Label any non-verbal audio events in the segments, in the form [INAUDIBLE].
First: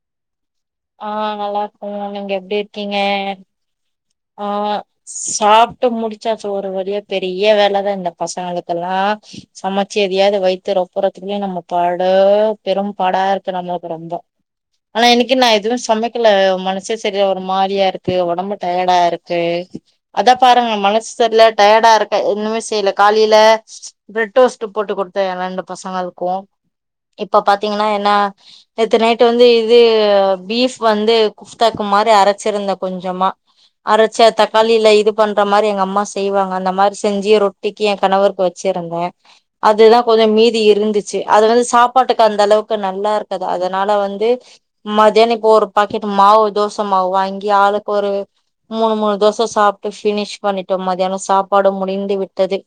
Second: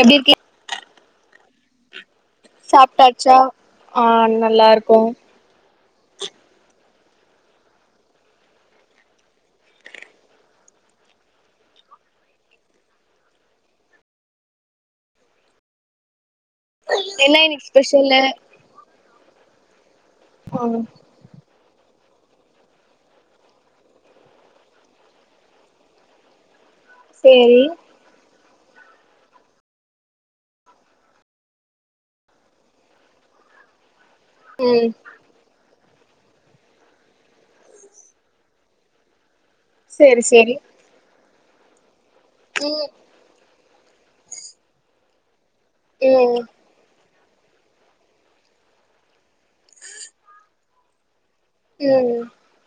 எப்டி இருக்கீங் ஆ நல்லாருக்கே நீங்க எப்டி இருக்கீங்க சாப்ட்டாச்சா ஆ நல்லா இருக்கோ சாப்டு முடிச்சாசு ஒரு வழிய பெரிய வேலதா இந்த பசங்களுக்கெல்லா சமச்சு எதியாது வைத்த ரொப்புறத்துகுளியோ நம்ம பாடா பெரும்பாடா இருக்கு நம்மளுக்கு ரொம்ப ஆனா இன்னிகின் நா எதுவு சமைக்கல மனசே சரியா என்ன ஒரு இன்னைக்கு மாரியா இருக்கு ஸ்பெஷலு ஒடம்பு டயடாருக்கு அதா பாருங்க ம் மனஸ் சர்ல டயடாருக்கு இன்னுமே செய்ல காலில பிரெட் ரோஸ்ட்டு போட்டு குடுத்தே ஏ ரெண்டு பசங்களுக்கு இப்ப சேரி பாத்தீங்கன்னா என்ன நேத்து நைட்டு வந்து இது பீப் வந்து குஸ்தாக்கு மாரி அரச்சிருந்தே கொஞ்சமா அரச்ச தக்காளில ம் இது பண்ற மாரி எங்க அம்மா செய்வாங்க அந்த மாரி செஞ்சி ரொட்டிக்கி ஏ கணவருக்கு வச்சிருந்தே அதுதா சேரி கொஞ்ஜோ சேரி மீதி இருந்துச்சி அத வந்து சாப்பாட்டுக்கு அந்த அளவுக்கு ம் நல்லா இருக் து அதனால வந்து மதியான இப்போ ஒரு பக்கெட் ம் மாவு தோச தோசமாவு வாங்கி ஆளுக்கொரு மூணு மூணு தோச சாப்டு பினிஷ் பண்ணிட்டோ மதியனோ சாப் பாடு முடிந்து ம் விட்டது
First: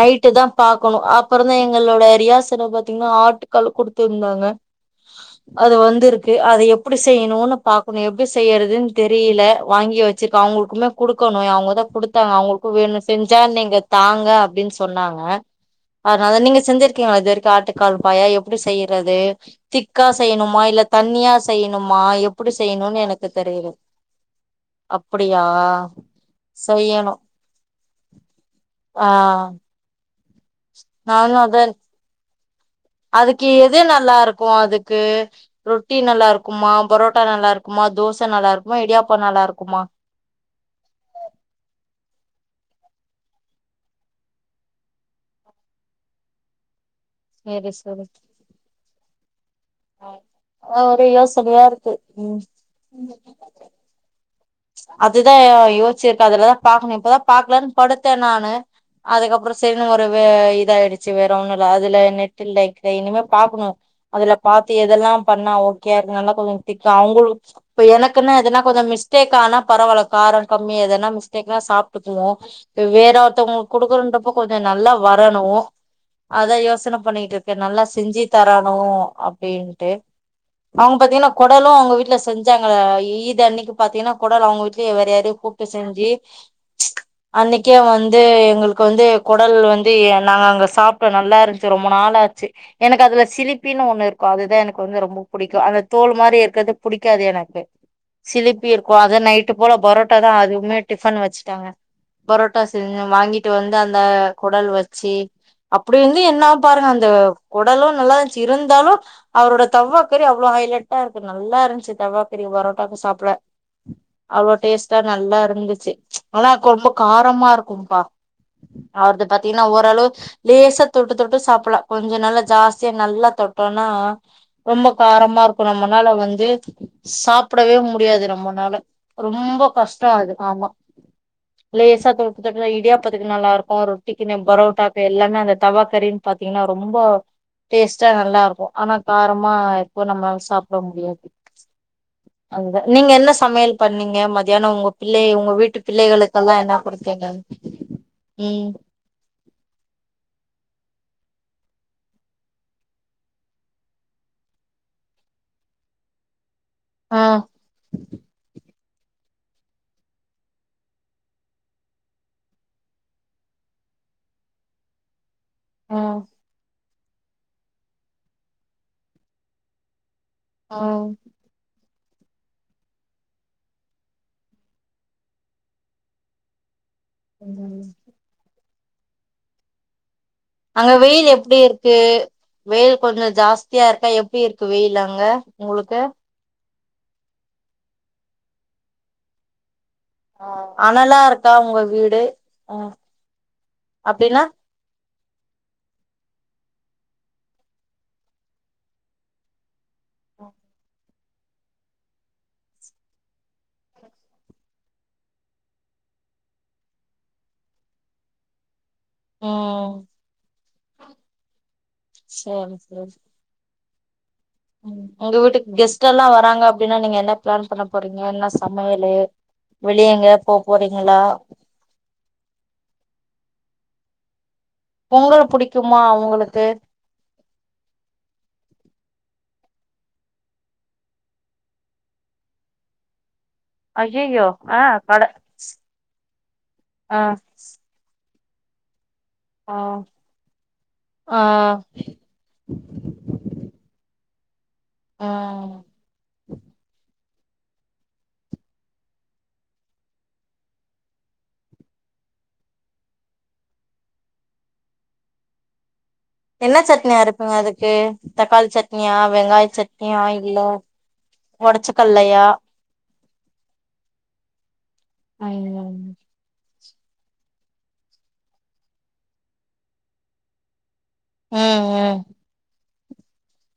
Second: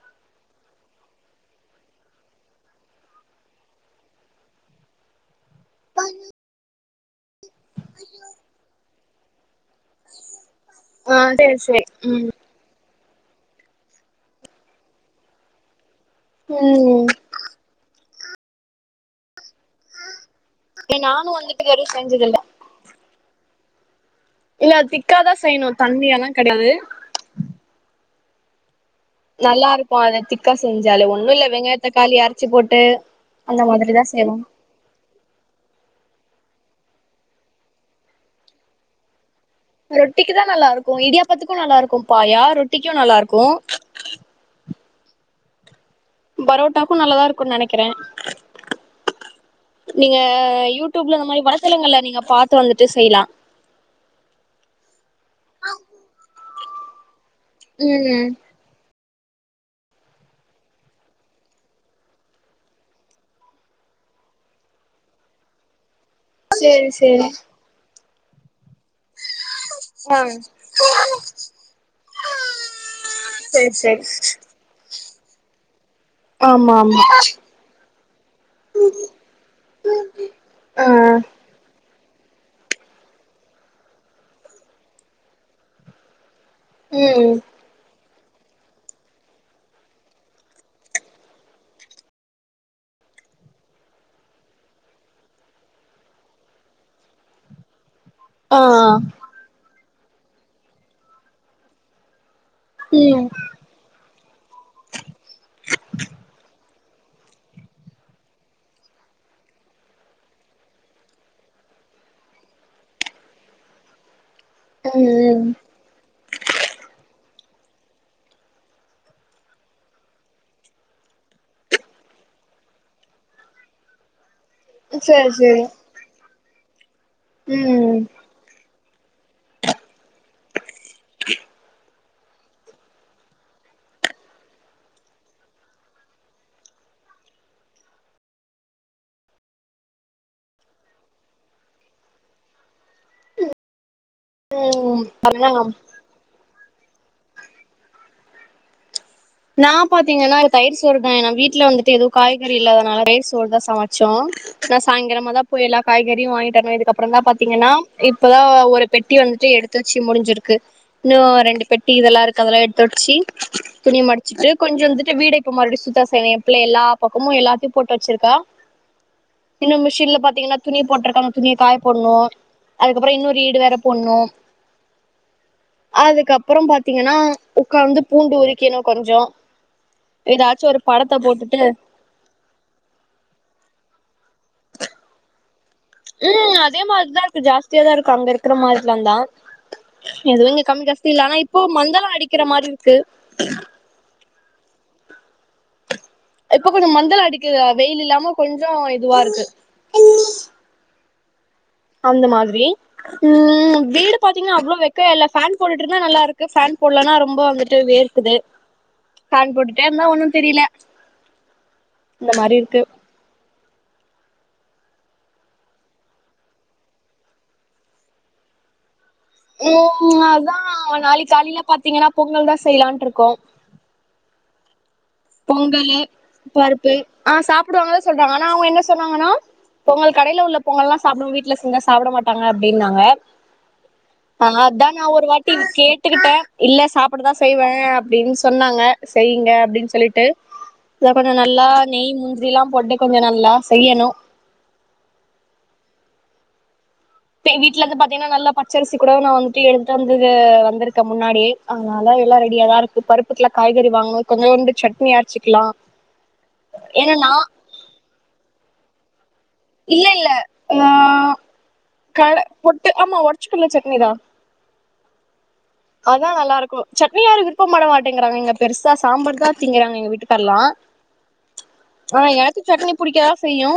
நைட்டு தா பாக்கோனு அப்ரோந்தா எங்களோட ரியாசண்ணா பாத்தீங்கன்னா ஆட்டுக்காலு கொடுத்திருந்தாங்க அது வந்திருக்கு அத எப் டி செய்ணுனு பாக்குனு எப்டி செய்றதுன்னு தெரில வாங்கி வச்சிருக் அவுங்களுக்குமே ஆ குடுக்கோனோ ஏ சேரி சேரி அவுங்கதா குடுத்தாங்க அவுங்களுக்கு வேணு செஞ்சா நீங்க தாங்க அப்டின்னு சொன்னாங்க அதுனால நீங்க ம் செஞ்சிருக்கியா இதுவரிக்கு ஆட்டுக்கால் பாயா எப்டி செய்றது திக்கா செய்ணுமா இல்ல ஏ தண்ணியா நானு வந்துட்டு இது வரையு செய்ணுமா செஞ்சதில்ல எப்டி செய்யணும்னு எனக்கு தெரில இல்ல திக்காதா அப்படியா செய்யணு தண்ணியாலா கெடையாது செய்யணு ஆ அப்ப அத திக்கா செஞ்சாலு ஒண்ணு நானு இல்ல அத வெங்காய் தக்காளி அறிஞ்சி போட்டு அதுக்கு அந்த எது மாதிரிதா செய்வோ நல்லாருக்கு அதுக்கு ரொட்டி நல்லாருக்குமா பரோட்டா நல்லாருக்குமா தோச நல்லாருக்குமா இடியாப்போ நல்லாருக்குமா ரொட்டிக்குதா நல்லாருக்கு இடியாப்பத்துக்கு நல்லாருக்கு பாயா ரொட்டிக்கு நல்லாருக்கு பரோட்டாக்கு நல்லதாருக்கு சேரி நெனைக்குறே சேரி ஆ நீங்க ஒரே யூடூப்ல இந்த மாரி யோசனையா இருக்கு வளத்தளங்கள்ல நீங்க ம் பாத்து வந்துட்டு செய்லா அதுதா யோஸ்ச்சிருக்கா அதுலதா பாக்கணு இப்பதா பாக்கலானு படுத்த ம் நானு அதுக்கப்புரோ செரின்னு ஒரு வே இத ஆயிடுச்சி வேற ஒன்னுல்ல அதுல நெட்டு இல்லக்கு இனிமே பாக்குணு அதுல பாத்து எதெல்லா பண்ணா ஓகே நல்ல சேரி ஊதிக்கலா சேரி அவுங்களு இப்ப எனக்குன்னா எதுனா கொஞ்சோ மிஸ்டேக் ஆனா பரவால்ல ஆ காரோ கம்மி எதன்னா மிஸ்டேக்னா சாப்ட்டுக்குவோ வேற ஒருத்தவங்களுக்கு சேரி சேரி குடுக்கறன்றப்ப சாப் நல்லா வரணு அதா ஆமா யோசன ஆமா பண்ணிட்ருக்கே நல்லா செஞ்சு தரணு அப்டின்ட்டு ஆ அவுங்க பாத்தீகனா கொடலு அவுங்க வீட்ல செஞ்சாங்க ஈது அன்னக்கி பாத்தீங்கன்னா குடல் அவுங் வீட்லே வேற யாரையு கூப்ட்டு செஞ்சி ம் அன்னைக்கி முக்கிய வந்து எங்களுக்கு வந்து குடல் வந்து நாங்க அங்க சாப்ட்டோ நல்லா இருந்துச்சி ரொம்ப நாளாச்சி எனக்கு அதுல சிலிப்பின்னு ஒண்ணு இருக்கு அதுதா எனக்கு வந்து ரொம்ப புடிக்கு அந்த தோல் மாரி இருக்கற்து புடிக்காது எனக்கு [UNINTELLIGIBLE] ஆ [UNINTELLIGIBLE] இருக்கு அத நைட்டு போல பரோட்டாதா அதுவுமே டிஃபன் வச்சிட்டாங்க பரோட்டா செஞ்ச [UNINTELLIGIBLE] ம் நைட் வந்து அந்த குடல் வச்சி அப்டி வந்து என்ன பாருங்க அந்த குடலு நல்லான்ச்சு இருந்தாலு அவரோட தவாக்கறி அவ்ளோ ஹைலட்டா இருக்கு நல்லா இருன்ச்சி தவாக்கறி பரோட்டாக்கு சாப்ட அவ்ளோ டேஸ்ட்டா நல்லா ம் இருந்துச்சி ஆனா ரொம்போ காரமா இருக்கும்பா அவுர்து பாத்திங்கன்னா ஓரளவு லேசா தொட்டு தொட்டு சாப்பலா கொஞ்சோ நால்லா ஜாஸ்தியா நல்லா தொட்டோனா ரொம்ப ம் சேரி காரமா சேரி இருக்கு நம்முனால வந்து சாப்புடவே ம் முடியாது நம்மனால ரொம்ப கஸ்டோ அது ஆமா லேசா தோட் டுதா இடியாப்பத்துக்கு நல்லாருக்கு ரொட்டிக்கின்னு பரோட்டாக்கு எல்லாமே அந்த தவாக்கரின் பாத்தீங்னா ரொம்போ டேஸ்ட்டா நல்லா இருக்கு ஆனா காரமா எப்போ நம்மளால சாப்புட முடியாது அதுதா நீங்க என்ன சமையல் பண்ணீங்க மதியானோ உங்க பிள்ளே உங்க ம் வீட்டுக் பிள்ளைகளுக்கெல்லா என்னா குடுத்தீங்க உம் நா பாத்தீங்னா தயிர் சோறுதா எங்க வீட்ல வந்துட்டு எதுவு காய்கறி இல்லாதுனால தயிர் சோறுதா சமச்சோ நா சாய்ங்கரமாதா போய் எல்லா காய்கறியு வாங்கிட்டு வரனு ஆ இதுக்கப்புறதா பாத்தீங்னா இப்பதா ஒரு பெட்டி வன்ட்டு எடுத்து வச்சி முடிஞ்சிருக்கு இன்னு ரெண்டு பெட்டி இதெல்லா இருக்கு அதெல்லா எடுத்து வச்சி துணி மடிச் சி வச்சிட்டு கொஞ்சோ வந்துட்டு வீட இப்ப மறுடி ஆ சுத்த செய்வே எப்பிள்ளே எல்லாப் பக்கமும் எல்லாத்தையு போட்டு வச்சிருக்கா இன்னு மிஷின்ல பாத்தீங்னா ஆ துணி போட்டருக்காங்க துணிய காய போடுணு அதுக்கப்புற இன்னொரு ரிடு வேற போடுணு அதுக்கப்புறம் பாத்தீங்னா உக்காந்து பூண்டு உரிக்கணு கொஞ்சோ ஏதாச்சு ஒரு அங்க படத்த வெயில் எப்டி போட்டுட்டு இருக்கு வெயில் கொஞ்சே ஜாஸ்தியா இருக்கா எப்டி இருக்கு வெயில் அங்க உங்ளுக்கு உம் அதே மாரிதா இருக்கு ஜாஸ்தியாதா இருக்கு அங்க இருக்கற மாரிலான்தா எதுவு இங்க கம்மி காஸ்தி அனலா இல்ல ஆனா இருக்கா இப்போ உங்க மந்தள வீடு அடிக்கிற மாரி அ இருக்கு அப்டின்னா இப்ப கொஞ்சோ மந்தளம் அடிக்குது வெயில் இல்லாம கொஞ்சோ இதுவா இருக்கு அந்த மாதிரி உம் வீடு பாத்தீங்கன்னா அவ்ளோ வெக்கயா இல்ல ஃபேன் போட்டுட்ருந்தா நல்லா இருக்கு ஃபேன் போட்லனா ரொம்ப விற் ட்டு வேர்க்குது ஃபேன் போட்டுட்டே ம் இருந்தா ஒண்ணு தெரில இந்த மாரி சேரி இருக்கு சேரி ம் உங்க வீட்டுக்கு கெஸ்ட்டெல்லா வராங்க அப்டின்னா நீங்க என்ன பிளான் பண்ண போறீங்க என்ன சமையலு வெளிய ம் எங்க போ அதா போறீங்களா நாளிக்கு காலில பாத்தீங்கன்னா பொங்கல் தா செய்லான்டுருக்கோ பொங்கல் புடிக்குமா பொங்கலு உங்களுக்கு பருப்பு ஆ சாப்புடுவாங்கதா சொல்றாங்க ஆனா அவுங்க என்ன சொன்னாங்கன்னா பொங்கல் கடேல உள்ள பொங்கல்லா சாப்டு வீட்ல செஞ்சா சாப்ட மாட்டாங்க அப்டின்னாங்க ஆ ஐயையோ அதா நா கட ஒரு வாட்டி கேட்டுக்கிட்ட இல்ல ஆ சாப்புடதா செய்வ அப்டின் சொன்னாங்க செய்யுங்க ஆ அப்டின் சொல்லிட்டு கொஞ்ச ஆ நல்லா நெய் முந்திரில்லா போட்டு கொஞ்ச நல்லா செய்யணு ஆ எங் வீட்ல இருந்து பாத்தீங்கன்னா நல்லா பச்சரிசி கூட நா வந்துட்டு எடுத்துட்டு வந்து வந்திருக்க முன்னாடி அதனால எல்லா ரெடியாதா இருக்கு பருப்புக்கிலா காய்கறி வாங்குனு கொஞ்சோண்டு சட்னி ஆரச்சிக்கிலா என்ன சட்னி அரப்பீங்க அதுக்கு தக்காளி சட்னியா வெங்காய சட்னியா ஆயில் இல்ல ஒடச்சு கல்லையா ட்டு ஆமா ஒடச்ச கல்ல சட்னி தா ஆய் இன்னம் அதா நல்லாருக்கு சட்னியாரு விருப்பட மாட்டேங்கிறாங்க இங்க பெருசா சாம்பார் தா திங்கறாங்க எங்க வீட்டுக்கார்ல்லா ம் ம் ஆ எனக்கு சட்னிப் புடிக்கதா செய்யு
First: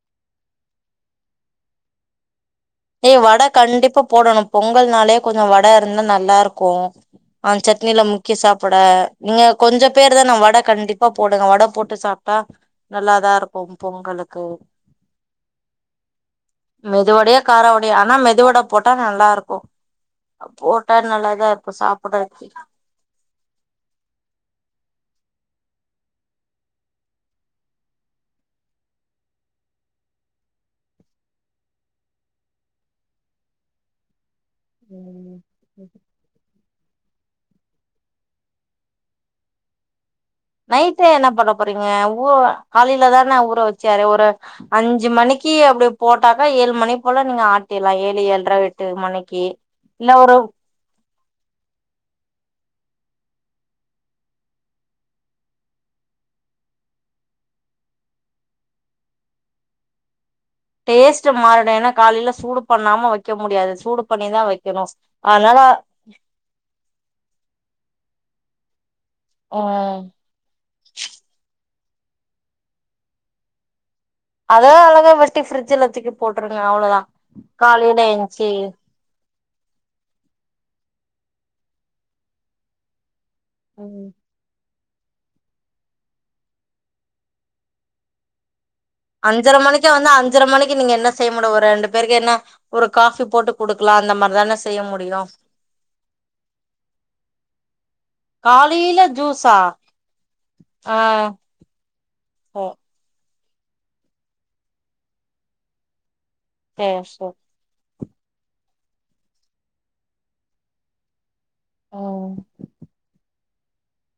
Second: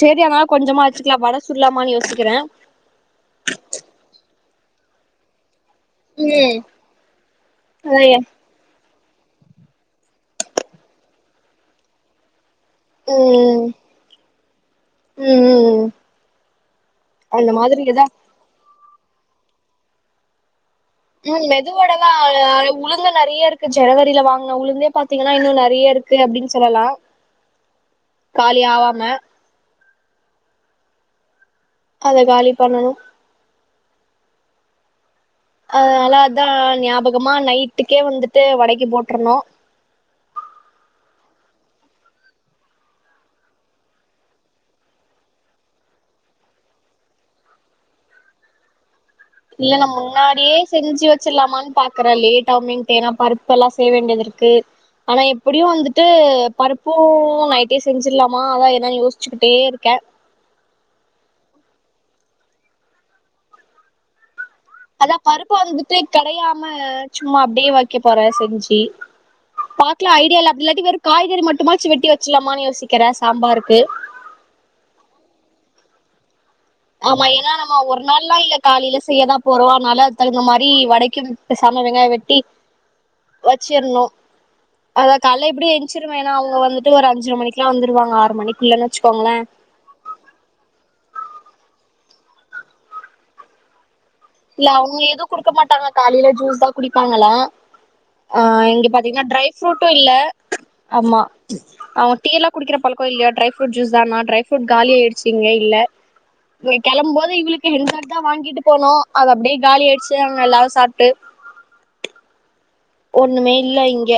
சேரி ஆனா கொஞ்சமா வச்சுக்கிலா வட சுடுலாமான்னு யோசிக்கிற ஏ வட கண்டிப்பா போடணு பொங்கல் நாலேப் கொஞ்ச வட இருந்தா ம் நல்லாருக்கு ஆந் சட்னில அதயே முக்கி சாப்புட நீங்க கொஞ்ச பேர்தான வட கண்டிப்பா போடுங்க வட போட்டு சாப்டா நல்லாதா ம் இருக்கு பொங்கலுக்கு ம் ம் மெதுவடையா அந்த மாதிரி காராவடைய எதா ஆனா மெதுவட போட்டா நல்லாருக்கு போட்டா நா ம் மெதுவடலா உளுந்து நெறைய இருக் க்கு ஜனவரில வாங்குன உளுந்தே பாத்தீங்கன்னா இன்னு நெறைய இருக்கு அப்டின் சொல்லலா காலி ஆவாம அத காலி பண்ணனு ம் அதனாலா அதா ஞாபகமா நைட்டுக்கே வந்துட்டு வடைக்கி போட்ரணு நைட்டே என்னா பண்ண போறீங்க ஊ காலைல தான ஊற வெச்சி அரை ஒரு அஞ்சி மணிக்கு அப்டி போட்டாக்கா ஏழு மணி போல நீங்க ஆட்டிர்லா ஏழு ஏல்ர எட் ட்டு மணிக்கு நா இல்ல ஒரு முன்னாடியே செஞ்சு வெச்சிரலாமான் பாக்குற லேட்டாவுமேன்ட்டு ஏன்னா பருப்பெல்லா செய்ய வேண்டியது இருக்கு ஆனா எப்பிடியு வந்துட்டு பருப்பு நைட்டே செஞ்சிடலாமா அதா என்னன்னு யோசிச்சுகிட்டே இருக்கே டேஸ்ட் மாறிடு ஏன்னா காலைல சூடு பண்ணாம வெக்க முடியாது சூடு பண்ணிதா வெக் அதா பருப்பு வந்துட்டு கடையாம சும்மா அப்டே வக்க போற செஞ்சி ம் பாக்கலா ஐடியா இல்ல இல்லாட்டி வெறு காய்கறி மட்டுமாச்சு வெட்டி வச்சிலாமான்னு யோசிக்கிற சாம்பாருக்கு அத அழகா வெட்டி ஃப்ரிட்ஜில தூக்கி போட்டுருங்க அவ்ளோதா ஆமா ஏனா நம்ம காலையில ஒரு நாள்லா எந்ச்சி இல்ல காலைல செய்யதா போறோ அதுனால அதுக் தகுந்த மாரி வடைக்கு பெசாம வெங்காய வெட்டி வச்சிர்ணு ம் அதா கால எப்டியு ஏன்ச்சிருவே ஏனா அவுங்க வந்துட்டு ஒரு அஞ்சர மணிக்குலா வந்துருவாங்க ஆறு மணிக்குள்ளனு வச்சி அஞ்சர மணி க்கு வந்து அஞ்சர மணிக்கு நீங்க என்ன செய்ய முடி ஒரு ரெண்டு பேருக்கு என்ன ஒரு காஃபி போட்டு குடுக்கலா அந்த மா இல்ல அவுங்க எதுவு குடுக்க மாட்டாங்க காலில ஜூஸ் தா குடிப்பாங்கலா ஆ இங்க காலையில பாத்தீங்கன்னா ட்ரை ஜூஸா ஃப்ரூட்டு இல்ல ஆ ஆமா அவ டீ எல்லா ஓ குடிக்கிற பழக்கோ இல்லியா ட்ரை ஃப்ரூட் ஜூஸ் தானா ட்ரை ஃப்ரூட் காலி ஆய்டுச்சி இங்க இல்ல இங்க சேரி கெளம்பும்போது சேரி இவளுக்கு [UNINTELLIGIBLE] தா வாங்கிட்டு போனு அது அப்டே காலி ஆய்டுச்சி அங்க எல்லாரு சாப்ட்டு ஆ ஒண்ணுமே இல்ல இங்க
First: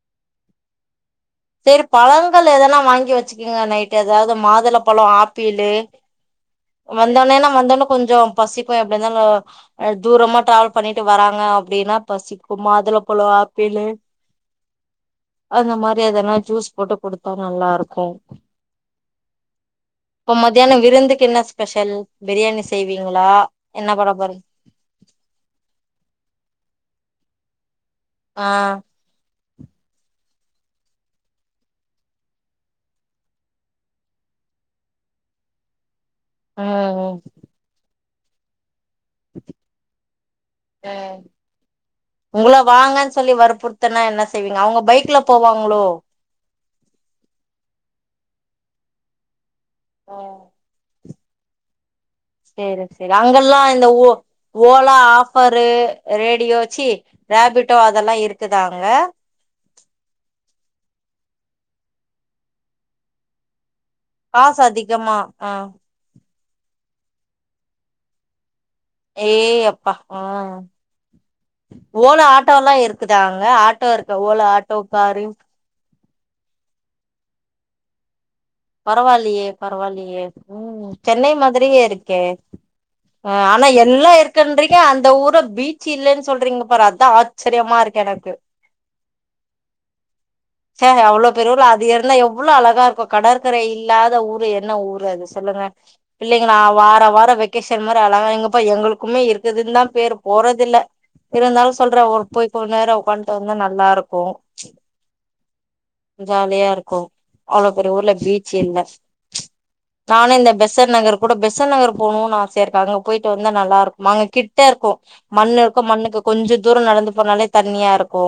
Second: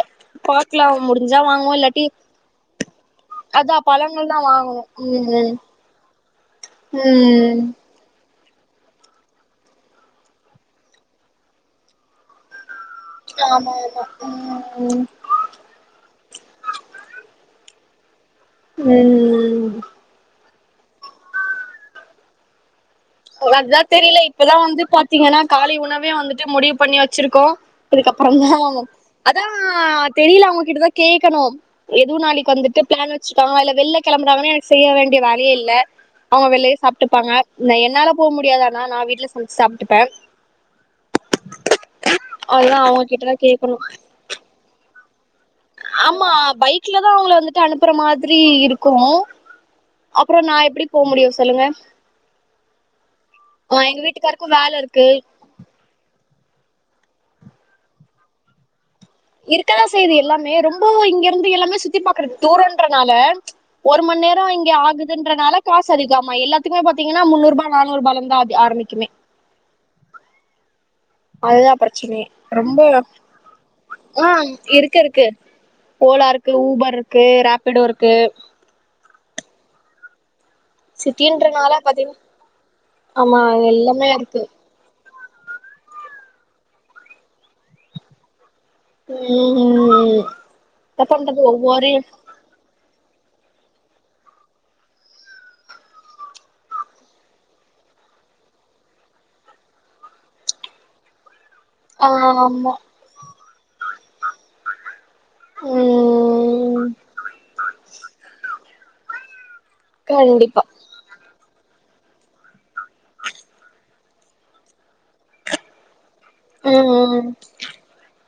பாக்லா முடிஞ்சா வாங்குவோ இல்லாட்டி பொங்கல் எதனா வாங்கி வெச்சுக்கோங்க அதான் நைட்டு பழங்கள் ஏதாவது தான் மாதுளம்பழோ வாங்கணும் ம் ஆப்பிளு வந்தோனே என்னா ம் வந்தொன்னே கொஞ்சொம் பசிக்கு எப்பிடி இருந்தாலு அ தூரமா டிராவல் பண்ணிட்டு வறாங்க அப்பிடின்னா பசிக்கு மாதுளம் பழொம் ஆமா ஆப்பிளு ஆமா ம் அந்த மாரி எதுனா ஜுஸ் போட்டு குடுத்தா நல்லா இருக்கு ம் ம் இப்ப மத்தியானம் விருந்துக்கு என்ன ஸ்பெஷல் பிரியாணி செய்வீங்களா என்ன பண்ணப் போறீங் அதா வந்து பாத்தீங்கன்னா காலை உணவே வந்துட்டு முடிவு பண்ணி வச்சிருக்கோ ஆ இதுக்கப்புறந்தா அதா தெரியில அவுங்ககிட்ட தா கேக்கணு எதுவு நாளைக்கு வந்துட்டு ப்ளான் வெச்சிருக்காங்க இல்ல வெளில கெளம்புறாங்கன்னா எனக்கு செய்ய வேண்டிய வேலையே இல்லே அவங்க வெளியே ம் சாப்பிட்டுப்பாங்க என்னால போக முடியாது ஆனா நா வீட் ட்டுல போய் சாப்ட்டுப்பே ம் உங்கள அதுதா அவங்க வாங்கன்னு சொல்லி கிட்டதா கேக்கணு வற்புறுத்துனா என்ன செய்வீங்க அவங்க பைக்ல போவாங்களோ ஆமா பைக்ல தா அவுங்கள வந்துட்டு அனுப்புற மாதிரி இருக்கும் அப்புறோ நா எப்பிடிப் போ முடியு சொல்லுங்க சேரி சேரி அங்கெல்லா ஆ இந்த எங்க ஓ வீட்டுக்காருக்கு வேல ஓலா இருக்கு ஆஃப் ப்பரு ரேடியோச் சீ ராபிட்டோ அதெல்லா இருக்குதாங்க இருக்க தா செய்யுது எல்லாமே ரொம்பவு இங்க இருந்து எல்லாமே சுத்தி பார்க்குறது தூரொன்றனால ஒரு மண் நேரோ காசு இங்கே அதிகமா ஆகுதுன்றனால ஆ கா சு அதிகமா எல்லாத்துக்குமே பாத்தீங்கன்னா முன்னூறு ரூபா நானூறு ரூபாலருந்து தா அதி ஆரம்பிக்குமே ஏய் அப்பா ம் அதுதான் ஓலா பிரச்சனையே ஆட்டோ எல்லா ரொம்ப இருக்குதா அங்க ஆட்டோ இருக்கா ஆ ஓலா ஆட்டோ இருக்கு காரு இருக்கு ஓலா இருக்கு ஊபர் இருக்கு ராப்பிடோ இருக்கு பரவாயில்லையே பரவாயில்லையே ம் சென்னை சிட்டின்றனால மாதிரியே இருக்கே பாத்தீங்கன்னா அ ஆமா ஆனா எல்லாமே எல்லா இருக்கு இருக்குன்றி [UNINTELLIGIBLE] அந்த ஊர பீச்சு இல்லேன்னு சொல்றீங்க பாரு அதா ஆச்சரியமா இருக்கு எனக்கு உம் ச என்ன அவ்வளவு பண்றது பெரிய ஊர்ல அது ஒவ்வொரு இருந்தா எவ்வளவு அழகா இருக்கு கடற் கரை இல்லாத ஊரு என்ன ஊரு அது சொல்லுங்க பிள்ளைங்கள வாரா வாரம் வெக்கேஷன் மாரி அழகா இங்கே போய் எங்களுக்குமே இருக்குதுன்னு தா பேரு போறதில்ல இருந்தாலு சொல்றே ஒரு போய் கொஞ்ச ஆமா நேரோ உக்காந்துட்டு வந்தா நல்லா இருக்கு ம் ஜாலியா இருக்கு அவ்வளவு பெரிய ஊர்ல பீச்சு இல்ல நானு இந்த கண்டிப்பா பெசன் நகர் கூட பெசன் நகர் போணும்னு ஆசையா இருக்கு அங்க போயிட்டு வந்து நல்லா இருக் மாங்க கிட்ட இருக்கோ மண்ணு இருக்கு மண்ணுக்கு கொஞ்ச தூரம் நடந்து உம் போனாலே தண்ணியா இருக்கு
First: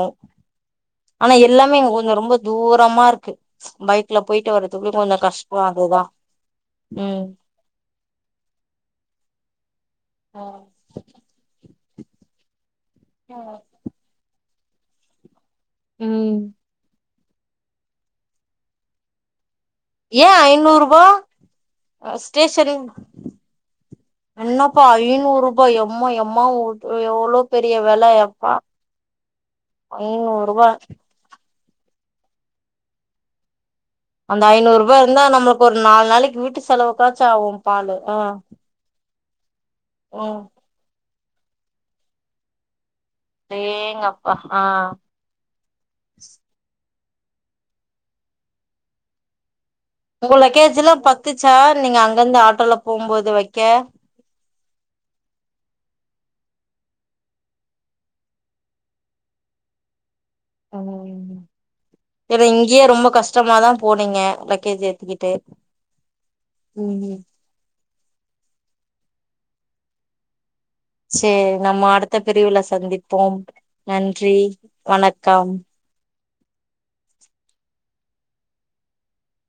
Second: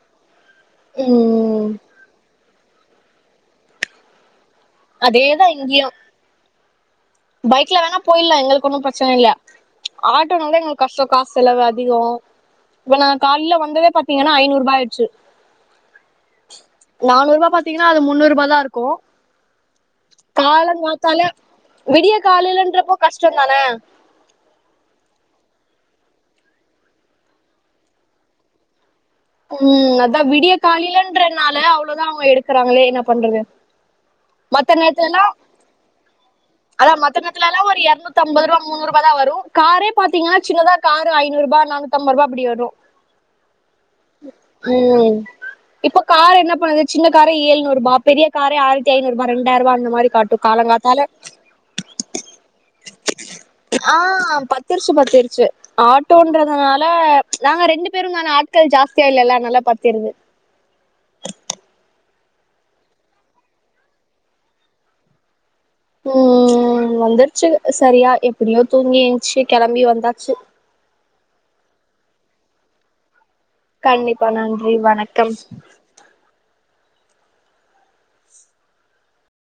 ஆனா உம் எல்லாமே இங்க கொஞ்சோ ரொம்ப தூரமா இருக்கு பைக்ல போயிட்டு வர்றக் [UNINTELLIGIBLE] கொஞ்சோ அதேதான் கஷ்டம இங்கேயும் இருக்குதா ம் பைக்ல வேணா போயிட்லா எங்களுக்கு ஒன்னும் பிரச்சன இல்ல ஆட்டோன்னாலே எங்களுக் காசோ காசு செலவு அதிகோ இப்ப நா காலேல வந்ததே பாத்தீங்கன்னா ஐநூறு ரூபா ஆயிடுச்சு ம் நானூறு ரூபா பாத்தீங்கன்னா அது முன்னூறு ரூபா தா இருக்கு ஏ ஐநூறுபா காலங்காத்தால விடிய ஸ்டேஷன் காலையிலன்றப்போ கஷ்டொந்தானே என்னப்பா ஐநூறு ரூபா எம்மா எம்மா [UNINTELLIGIBLE] எவ்வளோ பெரிய வெல எப்பா ம் அதா ஐநூறுபா விடியக்காலேலன்றதுனால அவ்ளவுதா அவங்க எடுக்கறாங்களே என்ன பண்றது அந்த மத்த ஐநூறு ரூபா நேரத்துல இருந்தா எல்லாம் நம்மளுக்கு ஒரு நாலு நாளைக்கு வீட்டு செலவுக்காச்சு ஆகும் பாலு ஆ முன்னூத்தம்பது ரூபா முன்னூறு ரூபா தா வரு காரே பாத்தீங்கன்னா ம் சின்னதா காரு ஐநூறு ரூபா நானூத்தம்பது ரூபா அப்பிடி வரு [UNINTELLIGIBLE] ஆ ம் இப்ப கார் என்ன பண்ணது சின்ன கார ஏழுறுபா பெரிய கார ஆயிர ஐநூறு ரெண்டாயிரூபா அந்த மாரி உங்க லக்கேஜ்லா பத்துச்சா நீங்க அங்கந்து ஆட்டோல போகும்போது வைக்க ஆ பத்திருச்சு பத்திருச்சு ஆட்டோன்றதுனால நாங்க ரெண்டு பேரு தான ஆட்கள் ஜாஸ்தியா இல்ல ல அதனால பத்திருது ம் ஏன்னா இங்கயே ரொம்ப கஷ்டமாதா போனீங்க லக்கேஜ் ஏத்திக்கிட்டு ம் வந்துருச்சு சரியா எப்டியோ தூங்கி ஏன்ச்சு கெளம்பி வந்தாச்சு சரி நம்ம அடுத்த பிரிவுல சந்திப்போம் நன்றி வணக்கம்